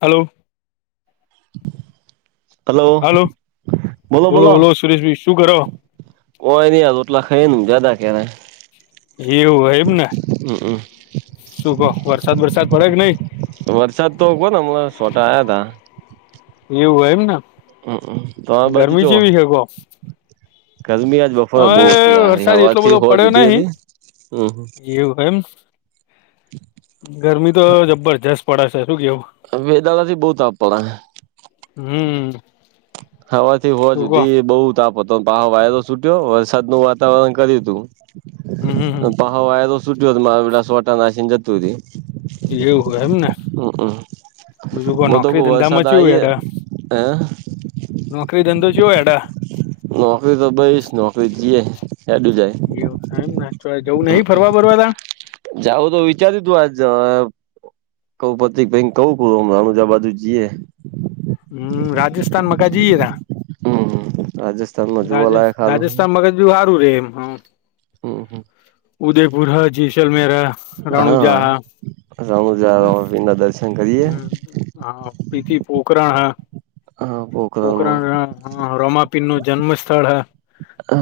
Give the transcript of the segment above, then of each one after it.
Hello, [unintelligible] hello hello બોલો બોલો સુરેશભાઈ શું કરો કોઈ [unintelligible] [unintelligible] એનું જદ કહેવાય. એવું હોય એમને હમ શું કહ વરસાદ વરસાદ પડે કે નઈ? વરસાદ તો કોહને હમણાં સોટા આવયા તા. એવું હોય એમને હમ તમારી બાજુ ગરમી ચેવો ચેવી હ કો? ગરમી આજ બપોરે બહુ હવે હતી યાર વર્ષાદ એટલો બધો હવારથી હોજ પડ્યો હુધી નહી. હતી હમ એવું એમ ગરમી તો જબરજસ્ત પડે છે. શું કેવું વેદાળા થી બવ તાપ પડે હે હમ્મ, હવાથી હોવા જુધી બઉ તાપ હ પા વાયરો છૂટ્યો વરસાદ નું વાતાવરણ કર્યું હમ હમ હમ. તું પહાવા એ તો સુટ્યો હતો, મારાલા સોટા નાશીને જતુ રહીયુ. એવું એમને હમ બીજું કોઈ હું તો કઉ નોકરી વરસાદ ધંધામા ચેવું આઈએ એટ? હે નોકરી ધંધો ચેવો હેડે. નોકરી તો બઈશ નોકરી જઈએ હેડું જાય એવું એમને જવું નહીં ફરવા બરવા તાણ જાઉં તો વિચાર્યું તું આજ કઉ પતિકભાઈ કવું, હમણાં અમદાવાદ બાજુ જીયે. હુ રાજસ્થાનમાં કા જઈએ ગા રાજસ્થાનમાં રાજ જોવાલાયક હારું હે રાજસ્થાન મગજ બ સારું રે એમ હું. હમ હમ ઉદયપુર હા જેસલમેર હે, રણુજા હે. રણુજા, રામાપીરના દર્શન કરીએ હું હા પ્રીતિ પોખરા હે. હા પોખરણમાં પોખરાણ રામાપીર નું જન્મ સ્થળ હ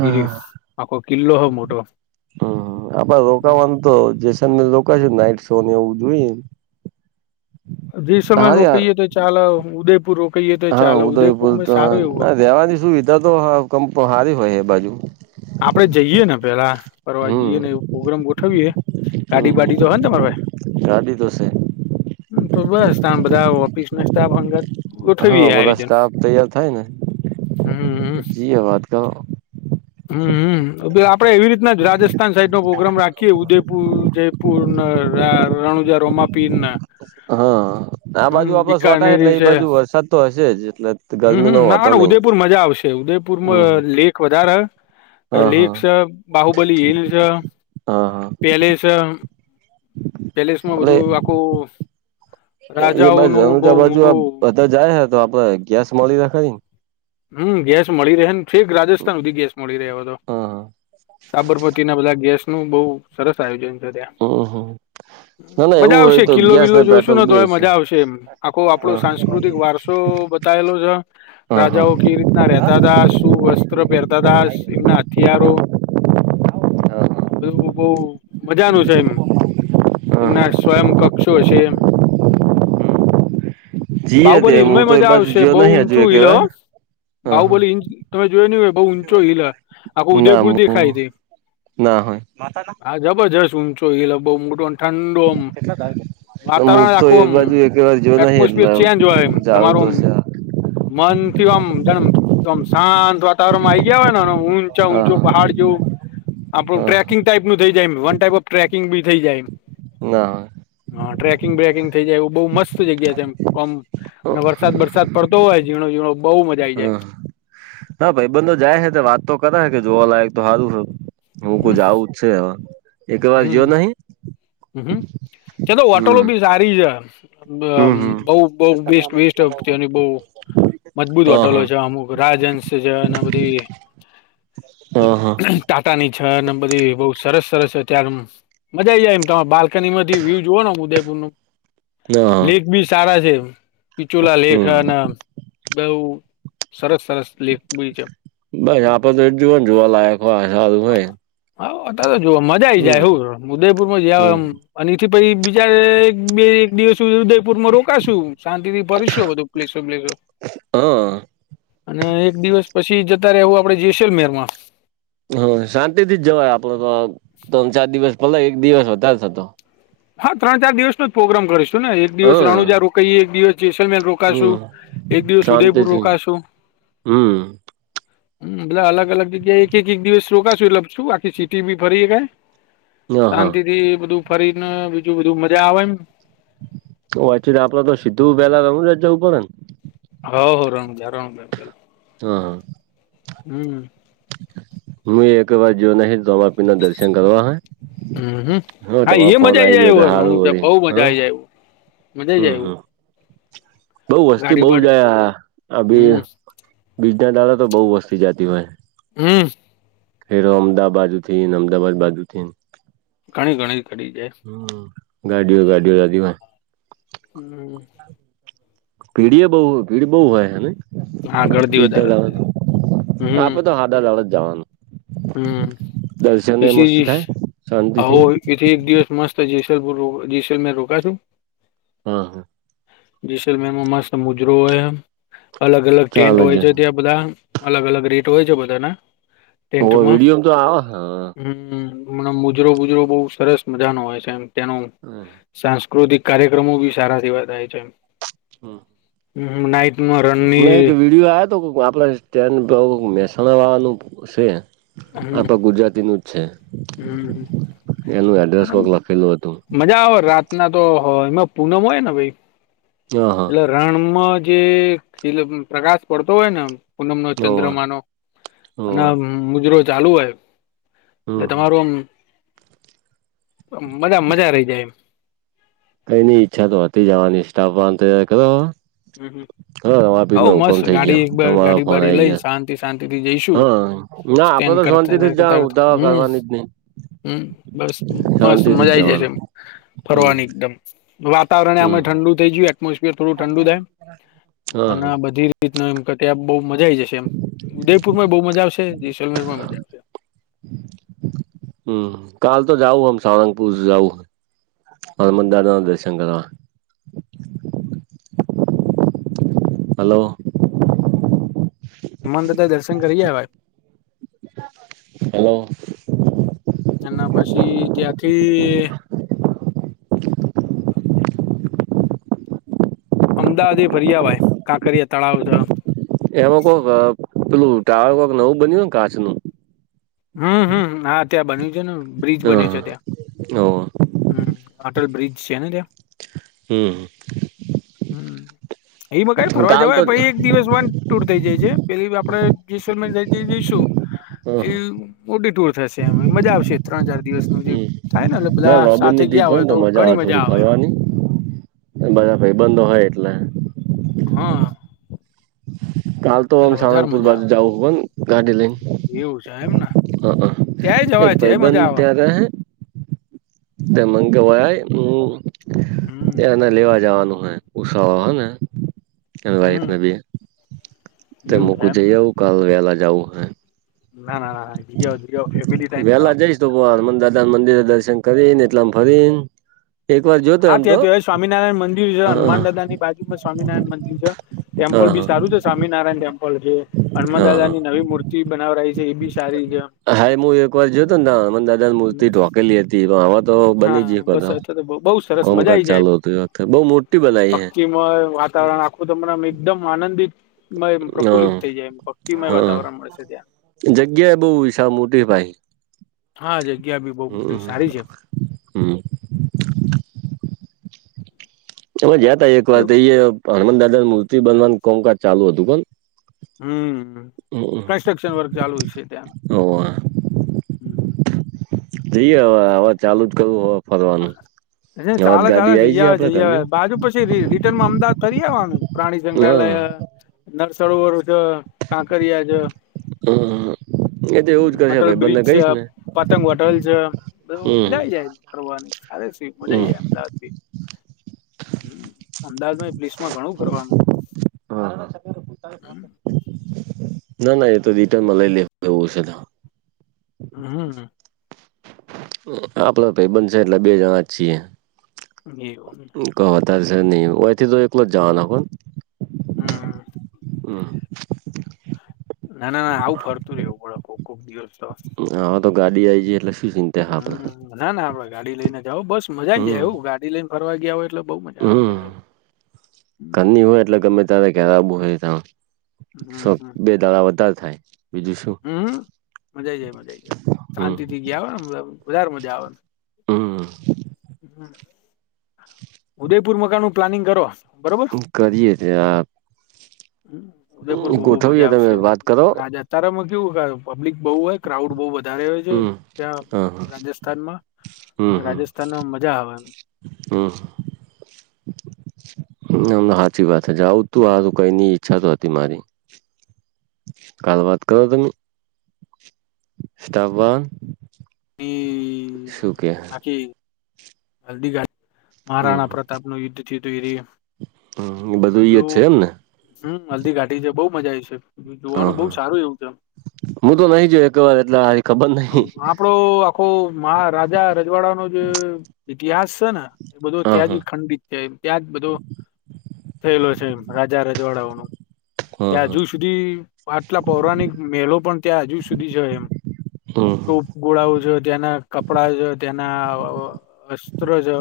એરીસ આખો કિલ્લો હ મોટો હું આપે રોકાવાનું તો જેસે લોકો નાઈટ શો ને એવું જોઈએ. જયસ્વામ હારી રોકીએ તો ચાલ ઉદયપુર રોક હા ઉદયપુર તો ના એમ રેહવાની સુવિધા તો સારી હોય એ બાજુ આપડે જઈએ ને પેલા ફરવા હમ જઈએ ને એ પ્રોગ્રામ ગોઠવીએ. ગાડી બાડી તો હમ હે ને તમાર પાસે? ગાડી તો છે તો બસ તમે બધા ઓફિસ ના સ્ટાફ અંગર હા બધા સ્ટાફ તૈયાર થાય ને હમ જીએ વાત કરો. [unintelligible] આપડે એવી રીતના જ રાજસ્થાન સાઈડ નો પ્રોગ્રામ રાખીએે ઉદયપુર જયપુર ને રણુંજા રોમાપીરના હા આ બાજુ આપડો સોટા એટલે બીકાનેરી એ છે બાજુ વરસાદ તો હશે જ એટલે હમ્મ ગરમી ન હમ્મ હોતા. ના ઉદયપુર મજા આવશે ઉદયપુર લેખ વધારે હે. હા હા લીફ છે, બાહુબલી હીલ છે. હા હા પેલેસ પેલેસમાં એટલે બધું આખું એ બાજુ રાજાઓનું બહુ રણુજા બાજુ મોટું બધા જાય હે તો આપડે ગેસ મળી રાખલ. હું ગેસ મળી રહે ને ઠીક રાજસ્થાન સુધી ગેસ મળી રહ્યો હવ તો, હા સાબરમતી ના બધા ગેસ નું બહું સરસ આયોજન છે, ત્યાં હમ હમ ના ના મજા એવું હોય આવશે તો કિલ્લો ગેસ વિલ્લો જોઈશું પેટ્રોલ ને તો બે છે મજા આવશે એમ આખો આપડો હા સાંસ્કૃતિક વારસો બતાયેલો છે, હા રાજા હા ઓકી રીતના રેતા હતા, શું વસ્ત્ર પહેરતા હતા, સીગના હથિયારો હા બધું બહુ મજાનું છે, એમ હા એમના સ્વયં કક્ષ પક્ષો વિશે જીએ તે બાહુબલી હું હિલમાંય તો એ મજા બાજુ આવશે, ગયો બઉ નહી હજુ એક ઊંચું હિલ હો. વાર હા હા બાહુબલી તમે જોયયો ન હો બઉ ઊંચો હિલ આખો ના ઉદયપુર હું દેખાય ઇતી. [unintelligible] [unintelligible] [inaudible] ઊંમચો હિલ હ ન બહુ મોડોને લા હું તો આખું એ આમ બાજુ એક વાર જોયો નહિ એટમોસ્ફિયર એટલે જાવું દસાક મન થી આમ આમ શાંત વાતાવરણ માં આઈ ગયા હોય ને ઊંચા હા ઊંચો પહાડ જેવું આપણું હા ટ્રેકિંગ ટાઈપ નું થઈ. વન ટાઈપ ઓફ ટ્રેકિંગ બી થઈ જાય એમ. ના હ ટ્રેકિંગ બ્રેકિંગ થઇ જાય, એવું બહુ મસ્ત જગ્યા તેમ કોમ અને વરસાદ બરસાદ પડતો હોય ઝીણો ઝીણો બહુ મજા આવી જાય. હા ના ભાઈ બંધ જાય છે વાત તો કરે જોવા લયક તો સારુંહ હું કો હમ જઉું જ છે એક વાર જયો નહી? હુહુ ચલો ઓટલો હમ બી સારી હ હમ હમ બહ બહુ બહુ બેસ્ટ વેસ્ટ [inaudible] મજબૂત હા હોટલો હા છે અમુક રાજહંસ છે અને બધી હા હા ટાટા ની છે અને બધી બહ સરસ સરસ છે ત્યારે મજા આઈ જાય મારી બાલ્કનીમાંથી વ્યુ જોવોનુ ઉદયપુર નું હા હા લેક બી સારા છે. પિચુલા લેખ હમ અને બઉુ સરસ. સરસ લેખ બી છે. બસ આપડ તો એ જો જોવા લાયક હોય. હા [unintelligible] જો મજા આઈ જાય હમ હું ઉદયપુર માં હમ જયામ અને પછ બીચાર [inaudible] ઉદયપુર માં રોકાશું શાંતિ થી ફરશું બધું પ્લેસો પલેસો. હા અને એક દિવસ પછી જતા રહેવું આપડે જેસલમેર માં. હ શાંતિ થી જ જવાય આપડો તો ત્રણ ચાર દિવસ ભલે એક દિવસ વધારે જતો. હા ત્રણ ચાર દિવસનો જ પ્રોગ્રામ કરીશું ને એક દિવસ હા રણુજા રોકાઈએ એક દિવસ જેસલમેલ હમ રોકાશું એક દિવસ ઉદયપુર શાંતિથી રોકાશું. હમ હમ બટલે અલગ અલગ જગ્યાએ એક એક એક દિવસ રોકાશું એટલે છું આખી સીટી બી ભરીને હા હા શાંતિ થી બધું ફરીને બીજું બધું મજા આવે એમ. ઓ વાચી આપલા તો સિ્ધુ બેલા [unintelligible] જઉ પડ ને. હ હો [inaudible] હા હમ હું એક વાર જયો નહી [inaudible] રોમાપીરના દર્શન કરવાહ હમ હ એ મજા આઈ ગયો જાય તો સારું [inaudible] વળી બહું મજા હા આઈ જાય. મજાય આઇય હમ આઇ હમ બઉ વસ્તી બહું [inaudible] ત્યાં હમ ડાળા તો બહુ વસ્તી જાતી હોય. હા ફેરો અમદા બાજુથી ને અમદાવાાદ બાજુ થઈ ને. ઘણી ઘણી. કરી જાય હ ગાડીઓ ગાડીઓ [inaudible] હો હમ પીઢી એ બહુ ભીડ બહુ હોય હને. હા ગળદી વધારે હોય ત્યારે. [inaudible] હમ આપે તો હાદા [inaudible] જ જવાનું હમ દર્શન એ મસ્ત પસી થાય આવો શાંતિથી એથી એક દિવસ મસ્ત. જયસલપુર જયસમેર રોકાશું હા જસેલમેનમાં મસ્ત મુજરો હોય અલગ અલગ ટેન્ટ હોય છે ત્યાં બધા. અલગ અલગ રેટ હોય છે બધાના ઓ ટેન્ટમાં વિડીયો તો આવહને. મ મુજરો બુજરો બહુ સરસ મજાનો હોય છે એમ તેનો સાંસ્ કૃતિક કાર્યક્રમો બી સારા જેવા થાય છે. હમ હ નાઈ [inaudible] એક વીડિયો આ તો આપડે સ્ટેન્ડ બઉ મહેસાણા વાળાનું છે હમ આપડા ગુજરાતીનું જ. છે એનું એડ્રેસ હમ કોક લખેલું હતું મજા આવે રાતના તો હ એમાં પૂનમ હોય ને ભાઈ હ હા એટલે રણમાં જે [inaudible] પ્રકાશ પડતો હોય ને પૂનમ નો હોવે ચંદ્રમાનો અને હોવે મુજરો ચાલુ હોય. એટલે હમ હમ તમારું આમ મજા મજા રહી જાય. એમ કઈની ઈચ્છા તો હતી જવાની સ્ટાફ વાંધ કરો. હમ હ હાપી નો હુકમ મસ્ત થઈ ગાડી ગયો એક તમારો ગાડી ફોન બાડી આઈ લઈને ગયા શાંતિ શાંતિ થી જઈશું હા ના આપડે સ્ટેન્ડ તો શાંતિ કરતા થી જ જા કરતા ઉધ હમ કરવાની જ નહી. હમ બસ મસ્ત શાંતિથી મજા જ આઈ જશે જવાનું એ હમ ફરવાની એકદમ વાતાવરણ અમે હમ ઠંડુ થઈ ગયું એટમોસફિયર થોડું ઠંડુ થાય. હા અને હા બધી એમ ત્યા બ મજાઈ જશે એમ ઉદયપુર માં બહુ મજા આવશે જસલમેર માં મજા આવશે. હમ કાલ તો જઉં આમ સાળંગપુર જવું. હનુમાન દાદા ના દર્શન કરવા હલો હનુમાન, દાદા દર્શન કરી આવે હલો! એના પછી ત્યાંથી અમદાવાદ, એ ફર્યા ભાઈ કાંકરિયા તળાવ એમાં કોક પેલું ટાવર કક નવુ, બન્યું ને કાચ નુ હમ, હમ હા, ત્યાં બન્યુ છેને બ્રિજ બન્યો છે ત્યાં હ ઓ હ અટલ બ્રિજ છે ને ત્યાં હમ. એ મ કઈ ફરવા કાલ જવાય તો પછ એક દિવસ વાન ટૂર થઇ જાય છે. પેલી આપડે જઈશું હ એ મોટી ટુર થશે એ મજા આવશે ત્રણ ચાર દિવસનું જે હમ થાય ને એટલે ના બધા સાથે લોબેનની ટ્રીપ ગયા હોય ને તો ઘણી મજા થોડી આવે. ફરવાની બધા ભાઈ બંધ હોય એટલે હા કાલ તો એટલે વધારે સહારંગપુર મજા બાજ આવે જાવું પણ ગાડી લઈન એવું છે એમ ને હ, ત્યાંય એક જવાય ત્યાંય ભાઈબંધ મજા આવે ત્યા્યારે હૈ તે મંગ હોય, હ હમ એને લેવા જવાનું ઉસા હ, ને હમ વફ બી તે એવું છે મકું એમ જઈ આવુ, કાલ વેલા જવુ, હ ના, ના, ના જી, જ ફેમ ટમ એલા મંદિરે, દર્શન કરીને એટલા ફરી હા, ત્યાં થ સ્વામિનારાયણ મંદિર છે, હા હા હનુમાન દાદા ની બાજુમાં સ્વામિનારાયણ મંદિર છે. ટેમ્પલ બી હા સારું છે, સ્વામિનારાયણ ટેમ્પલ છે, હનુમાન દાદા હા ની નવી મૂર્તિ બનાવવા રય છે. એ બી સારી છે હાાઈ, હુ એક વાર જોતો ને હનુમાન દાદા ની મૂર્તિ હમ, ઢોકેલી હતી પણ હવા તો બની જ હા બસ હતો અ તો બહુ, સરસ બ મજાઈ જાય, મોટી બનાવી હે પકી વાતાવરણ આખું તમને એકદમ આનંદ મ પ્રફુલ્લિત હા થઈ જાય, એમ ભક્તિમય વાતાવરણ હા મળશે. ત્યા જગ્યા એ બહુ, વિશાળ મોટી ભાઈ હા, જગ્યા બી બહ મોટી હમ સારી છે. હમ એમે ગયા, તા એક વાર એ હનુમાન દાદાની મૂર્તિ બનવાનું કોમકાજ ચાલુ હતું. કેને હમ કન્સ્ટ્રક્શન વર્ક ચાલુ છે, ત્યાં હોવે હ જઈએ, હવે હવે ચાલુ જ કરવું હવે ફરવાનું. હવે તો ચાલે ચાલે ગાડી આઈ જઈ, આવે આપડે જઈ આવે ઘરની બાજુ પછી રિટર્નમાં અમદાવાદ ફ કરી આવવાનું પ્રાણી સંગ્રહાલય, હા નરસરોવર છે, કાંકરિયા છ એ હ, તો એવું જ કરશે અટલ ભાઈ બ્રિજ બંને છે, કહીશ ને પતંગ હોટલ છે, બધ હમ મજા આવી જાય ફરવાની અરે શ હમ મજાઈ જ અમદાવાદ ભી હમ, અમદાવાદમા પલીસમાં ઘણું ફરવાનું હા હા હમ ના ના એ તો રિટર્ન મા લઇ લે હુ, એવુ પણ હશે તો હમ આપડ ભાઈબંધ છે, એટલે બે જણા જ છીએ એવ દ ન દલોત જાન, આપુ હમ હ હ ના ના ના આવું ફરતું રહેવું બરાબર કોક દિવસ તો હા તો ગાડી હતી યે ના ના આપડે ગાડી લઈને જાઓ બસ મજા આવી જાય હમ એવું ગાડી લઈને ફરવા ગયા હો એટલે બહુ મજા આવે હમ ત્યારે હમ ઘરની હોય એટલે ગમે તારે હમ ઘરા હોય ત્યારે હમ શોખ હમ બે દાડા વધારે થાય દૂશો [inaudible] હમ મજા આવી જાય મજાઈ જાય શાંતિ થી ગયા આવે ને વધારે મજા આવેને હમ ઉદયપુર મકાન નું પ્લાનિંગ કરો બરોબર કરીએ છે આપ ઉદયપુર બહુ, મજા તમે આવશે એ વાત કરો રાજા એમાં કેવું હોય કે પબ્લિક બહ હોય ક્રાઉડ બવ વધારે હોય છે, હમ તયા હા હા રાજસ્થાનમા હમ રાજસ્થાનમા, મજા આવે હા મને સાચી વાત છે, જાઉં તું હારૂ કઈની ઈચ્છા તો હતી, મારી ગાલ વાત કરો, તમે સ્ટાફ બા હમ શુંકે હલ્દીઘાટ હમ મહારાણા પ્રતાપનું યુદ્ધથી થઈ, રહયુ હમ એ બધું ઈ જ છે એમને ધ હમ હલ્ધદી ઘાટી છે, બહ મજા આવી છે. હા જોવાનું બહુ હા સારું એવું છેમ હું તો નહી જોયો એક વાર એટલે હારી ખબર નહિ આપડો આખો મહારાજા રજવાડા ન જે ઇતિહાસ છે ને એ બધો હા ત્યાં હા જ ખંડિત છે ત્યાં જ બધો થયેલો છે રાજા રજવાડાઓ ન હા ત્યાં હા હજુ સુધી આટલા પૌરાણિક મહેલો પણ ત્યાં હજુ સુધી છે એમ હમ ટૂપ ગોળાઓ જો ત્યાંના કપડા છે તેના અસ્ત્ર જો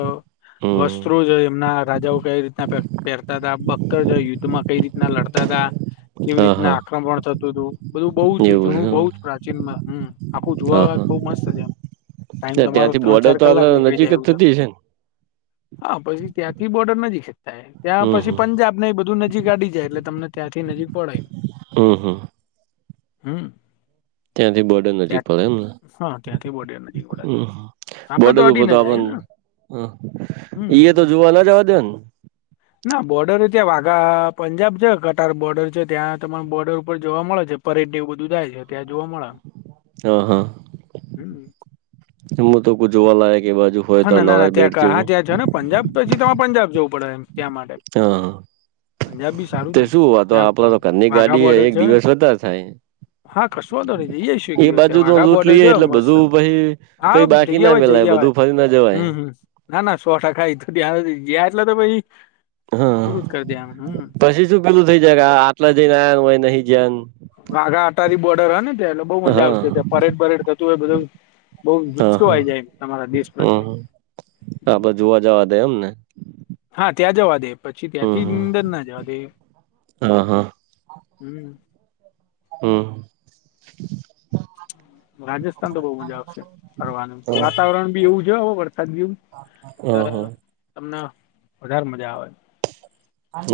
હમ વસ્ત્રો જો એમના રાજાઓ કઈ રીતના પહેરતા હતા ભક્તર યુદ્ધમાં કઈ રીતના લડતા હતા કેવી હા રીતના હા આક્રમણ થતું હતું બધું બઉ જ એવું છે જૂનું એમ બહ જ ને? પ્રાચીન હમ આખું હા જોવા હા બહુ મસ્ત છે એમ ટાઈમ તમારો ત્યાંથી ત્રણ બોર્ડર ચાર તો આપડે કલાક નીકળી નજીક જ જાયું છે થતી હશે ને હા પછી ત્યાં બોર્ડર નજીક ખચતા ત્યાં હમ પછી હમ પંજાબ ને એ બધું નજીકાડી જાય એટલે તમને ત્યાંથી નજીક પડાય હમ હમ હમ ત્યાંથી બર્ડર નજીક ત્યાં પડે એમને હા ત્યાંથી બોર્ડર નજીક પડે હમ આપડે બોર્ડર ઉપર અડીને તો જ આપ હ આયુ ને ઈ તો હમ જોવા ના દે ને ના બોર્ડર ત્યાં વાઘા પંજાબ છે કટાર બોર્ડર છે ત્યાં તમાર બોર્ડર ઉપર જોવા મળે છે પરેડ એવું બધું જાય છે ત્યા જો [inaudible] હા હા હમ કો જોવા લાયક હા ના ના ના ત્યાં હા ત્યાં જ ને પંજાબ પછી તમારે પંજાબ જવું પડે એમ ત્યાં માટે હા હા પંજાબ બી સારું તે છે. શું આ તો ત્યાં આપડે તો ઘરની વાઘા ગાડી હે બોર્ડર એક છે. દિવસ વધારે થાય. હા કસવાતો નહી જઈ આવીશું એક એ દિવસ બાજુ ત્યાં તો વાઘા લૂટ બોર્ડર લઈએ જ એટલે મસ્તમ બધું પછી હા કઈ બાકી ના જઈવાય મેલાય જઈવાય. બધું ફરી ના જવાય. હમ્મ હમ્મ ના ના સો ટકા એ તો [unintelligible] એટલે તો ભાઈ હા પછી શું પેલું થઇ જકે આટલા જઈને આયા હોય નહી જયાન વાઘા અટારી બોર્ડર હો ને ત્યા એટલે બઉુ મજા હા આવશે ત્યાં પરેડ પરેડ થતું હોય બધું. બહુ હા જુસ્સો હા આય જાય તમારા દેશ પ્રત્યે. હમ આપડે જોવા જવા દે એમને હા ત્યાં જવા દે પછી હમ ત્યાંથી હમ અંદર ના જવા દે હા હમ્મ હમ્મ. [inaudible] રાજસ્થાન તો બહુ મજા આવશે ફરવાનું વાતાવરણ બી એવું છે વરસાદ જેવું. હ હ તમને વધારે મજા આવે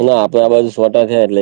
ના આપડા બાજુ સોટા થયા એટલે